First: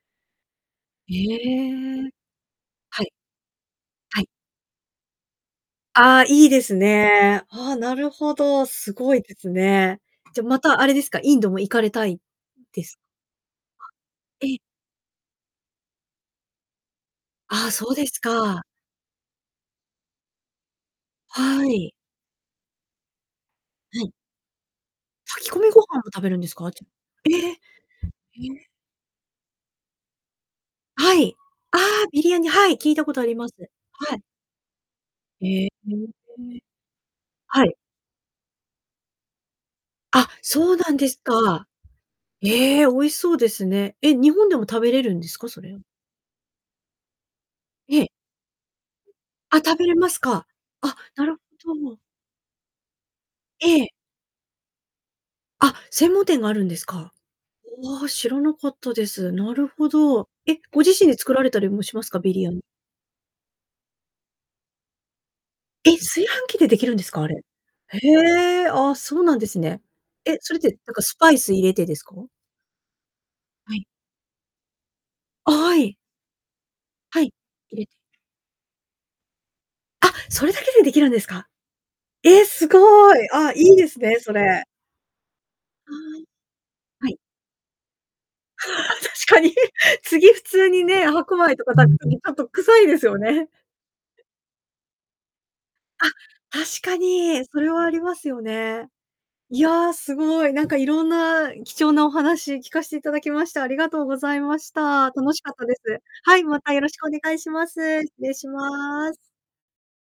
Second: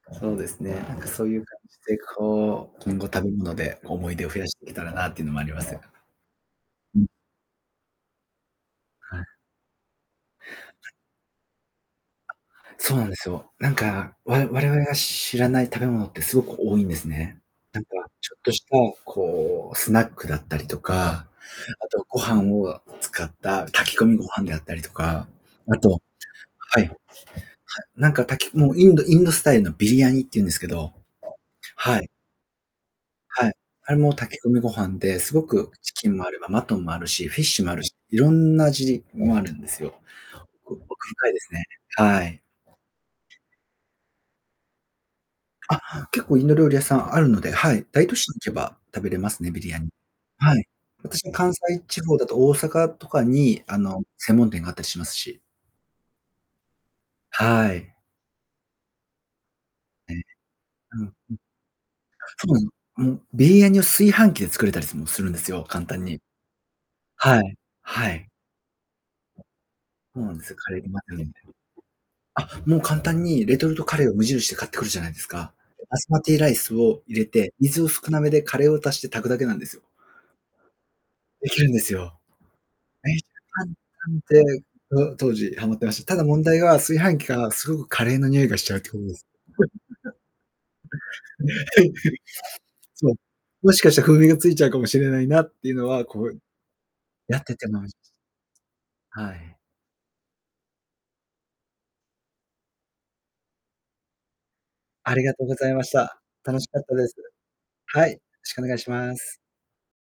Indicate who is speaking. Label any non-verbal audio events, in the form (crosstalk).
Speaker 1: そうですね。なんか
Speaker 2: へ
Speaker 1: そういう感じで、
Speaker 2: え。
Speaker 1: こう、今
Speaker 2: は
Speaker 1: 後
Speaker 2: い。
Speaker 1: 食べ物で思い
Speaker 2: は
Speaker 1: 出
Speaker 2: い。
Speaker 1: を増やしていけたらなっていうのもあります。
Speaker 2: ああ、いいです
Speaker 1: うん。
Speaker 2: ね。ああ、なるほど、凄
Speaker 1: は
Speaker 2: い
Speaker 1: い。
Speaker 2: ですね。じゃ、またあれですか、インドも行かれたいです
Speaker 1: そうなんですよ。なんか、わ
Speaker 2: え。
Speaker 1: 我々が知らない食べ物ってすごく多いんですね。
Speaker 2: ああ、
Speaker 1: なんか、
Speaker 2: そうです
Speaker 1: ちょっと
Speaker 2: か。
Speaker 1: したこうスナックだったりとか、
Speaker 2: は
Speaker 1: あ
Speaker 2: い。
Speaker 1: とご飯を使った炊
Speaker 2: は
Speaker 1: き込
Speaker 2: い。
Speaker 1: みご飯であったりとか、
Speaker 2: 炊き込み
Speaker 1: あ
Speaker 2: ご飯
Speaker 1: と、
Speaker 2: を食べるんですか？
Speaker 1: はい。
Speaker 2: え、
Speaker 1: なんか炊き
Speaker 2: え。
Speaker 1: もうインドインドスタイルのビリヤニっていうんですけど、
Speaker 2: はい。あ
Speaker 1: は
Speaker 2: あ、
Speaker 1: い。
Speaker 2: ビリヤニ、はい、聞いたことありま
Speaker 1: はい。
Speaker 2: す。
Speaker 1: あれも
Speaker 2: はい。
Speaker 1: 炊き込みご飯で、すご
Speaker 2: ええ
Speaker 1: く
Speaker 2: え
Speaker 1: チ
Speaker 2: え
Speaker 1: キンもあれば
Speaker 2: え
Speaker 1: マ
Speaker 2: え。
Speaker 1: トンもあるし、フィッシ
Speaker 2: は
Speaker 1: ュも
Speaker 2: い。
Speaker 1: あるし、色んな味もあるんですよ。
Speaker 2: あ、
Speaker 1: 奥
Speaker 2: そうなん
Speaker 1: 奥
Speaker 2: です
Speaker 1: 深いですね。
Speaker 2: か。
Speaker 1: はい。
Speaker 2: ええ、美味しそうですね。え、日本でも食べれるんですか？それ。
Speaker 1: あ、結構インド料理屋さんあるので、はい。
Speaker 2: ええ。
Speaker 1: 大都市に行けば食べれますね。
Speaker 2: あ、
Speaker 1: ビリ
Speaker 2: 食
Speaker 1: ヤ
Speaker 2: べ
Speaker 1: ニ。
Speaker 2: れますか？
Speaker 1: はい。
Speaker 2: あ、な
Speaker 1: 私
Speaker 2: る
Speaker 1: 関
Speaker 2: ほ
Speaker 1: 西
Speaker 2: ど。
Speaker 1: 地方だと大阪とかにあ
Speaker 2: ええ。
Speaker 1: の専門店があったりしますし。
Speaker 2: あ、専門店があるんですか？
Speaker 1: はい。
Speaker 2: おわ、知らなかったです。なるほ
Speaker 1: うん。
Speaker 2: ど。え、ご自
Speaker 1: うん-う
Speaker 2: 身で
Speaker 1: ん。
Speaker 2: 作られたりもしますか？ビリアニ。
Speaker 1: そう、もうビリヤニを炊飯器で作れたりもするんですよ、簡
Speaker 2: え、
Speaker 1: 単に。
Speaker 2: 炊飯器で出来るんですか、あ
Speaker 1: は
Speaker 2: れ？
Speaker 1: い、
Speaker 2: へ
Speaker 1: はい。
Speaker 2: え、あ、そうなんですね。
Speaker 1: そうなん
Speaker 2: え、
Speaker 1: です
Speaker 2: そ
Speaker 1: よ。
Speaker 2: れっ
Speaker 1: カ
Speaker 2: て
Speaker 1: レー
Speaker 2: な
Speaker 1: に
Speaker 2: んかスパイス入れてですか？
Speaker 1: (unintelligible) あ、もう簡単にレト
Speaker 2: は
Speaker 1: ル
Speaker 2: い。
Speaker 1: トカレーを無印で買ってくるじゃないです
Speaker 2: あ、
Speaker 1: か。
Speaker 2: はい。
Speaker 1: バスマティライスを入
Speaker 2: は
Speaker 1: れ
Speaker 2: い。
Speaker 1: て、
Speaker 2: 入
Speaker 1: 水
Speaker 2: れて。
Speaker 1: を少なめでカレーを足して炊くだけなんですよ。
Speaker 2: あ、それだけでできるんですか？
Speaker 1: できるんですよ。
Speaker 2: ええ、す
Speaker 1: め
Speaker 2: ご
Speaker 1: っち
Speaker 2: い。あ、
Speaker 1: ゃ簡
Speaker 2: いいですね、
Speaker 1: 単
Speaker 2: そ
Speaker 1: で、
Speaker 2: れ。
Speaker 1: と当時はまって
Speaker 2: あ
Speaker 1: ました。ただ問題は炊
Speaker 2: あ、はい。
Speaker 1: 飯器がすごくカレーの匂いがしちゃうってい
Speaker 2: (chuckles)
Speaker 1: うこと
Speaker 2: あ、
Speaker 1: です。
Speaker 2: 確かに。
Speaker 1: (laughs)
Speaker 2: 次普通にね、白米とか炊く時ち
Speaker 1: (laughs)
Speaker 2: ょっと臭いです
Speaker 1: そう、
Speaker 2: よね。
Speaker 1: もしかしたら風味がついちゃうかもしれないなっていうのは、
Speaker 2: あ、
Speaker 1: こう、
Speaker 2: 確か
Speaker 1: やっ
Speaker 2: に、
Speaker 1: て
Speaker 2: そ
Speaker 1: て
Speaker 2: れ
Speaker 1: も
Speaker 2: はありますよね。
Speaker 1: はい。
Speaker 2: いや、すごい、なんかいろんな貴重なお話聞かせていただきまして、ありがとうございました。
Speaker 1: ありが
Speaker 2: 楽し
Speaker 1: とう
Speaker 2: かっ
Speaker 1: ご
Speaker 2: た
Speaker 1: ざい
Speaker 2: です。
Speaker 1: ました。
Speaker 2: はい、
Speaker 1: 楽
Speaker 2: ま
Speaker 1: し
Speaker 2: た
Speaker 1: か
Speaker 2: よ
Speaker 1: っ
Speaker 2: ろ
Speaker 1: た
Speaker 2: しく
Speaker 1: で
Speaker 2: お
Speaker 1: す。
Speaker 2: 願いします。
Speaker 1: はい、
Speaker 2: 失
Speaker 1: よろ
Speaker 2: 礼し
Speaker 1: しくお願いし
Speaker 2: ま
Speaker 1: ま
Speaker 2: す。
Speaker 1: す。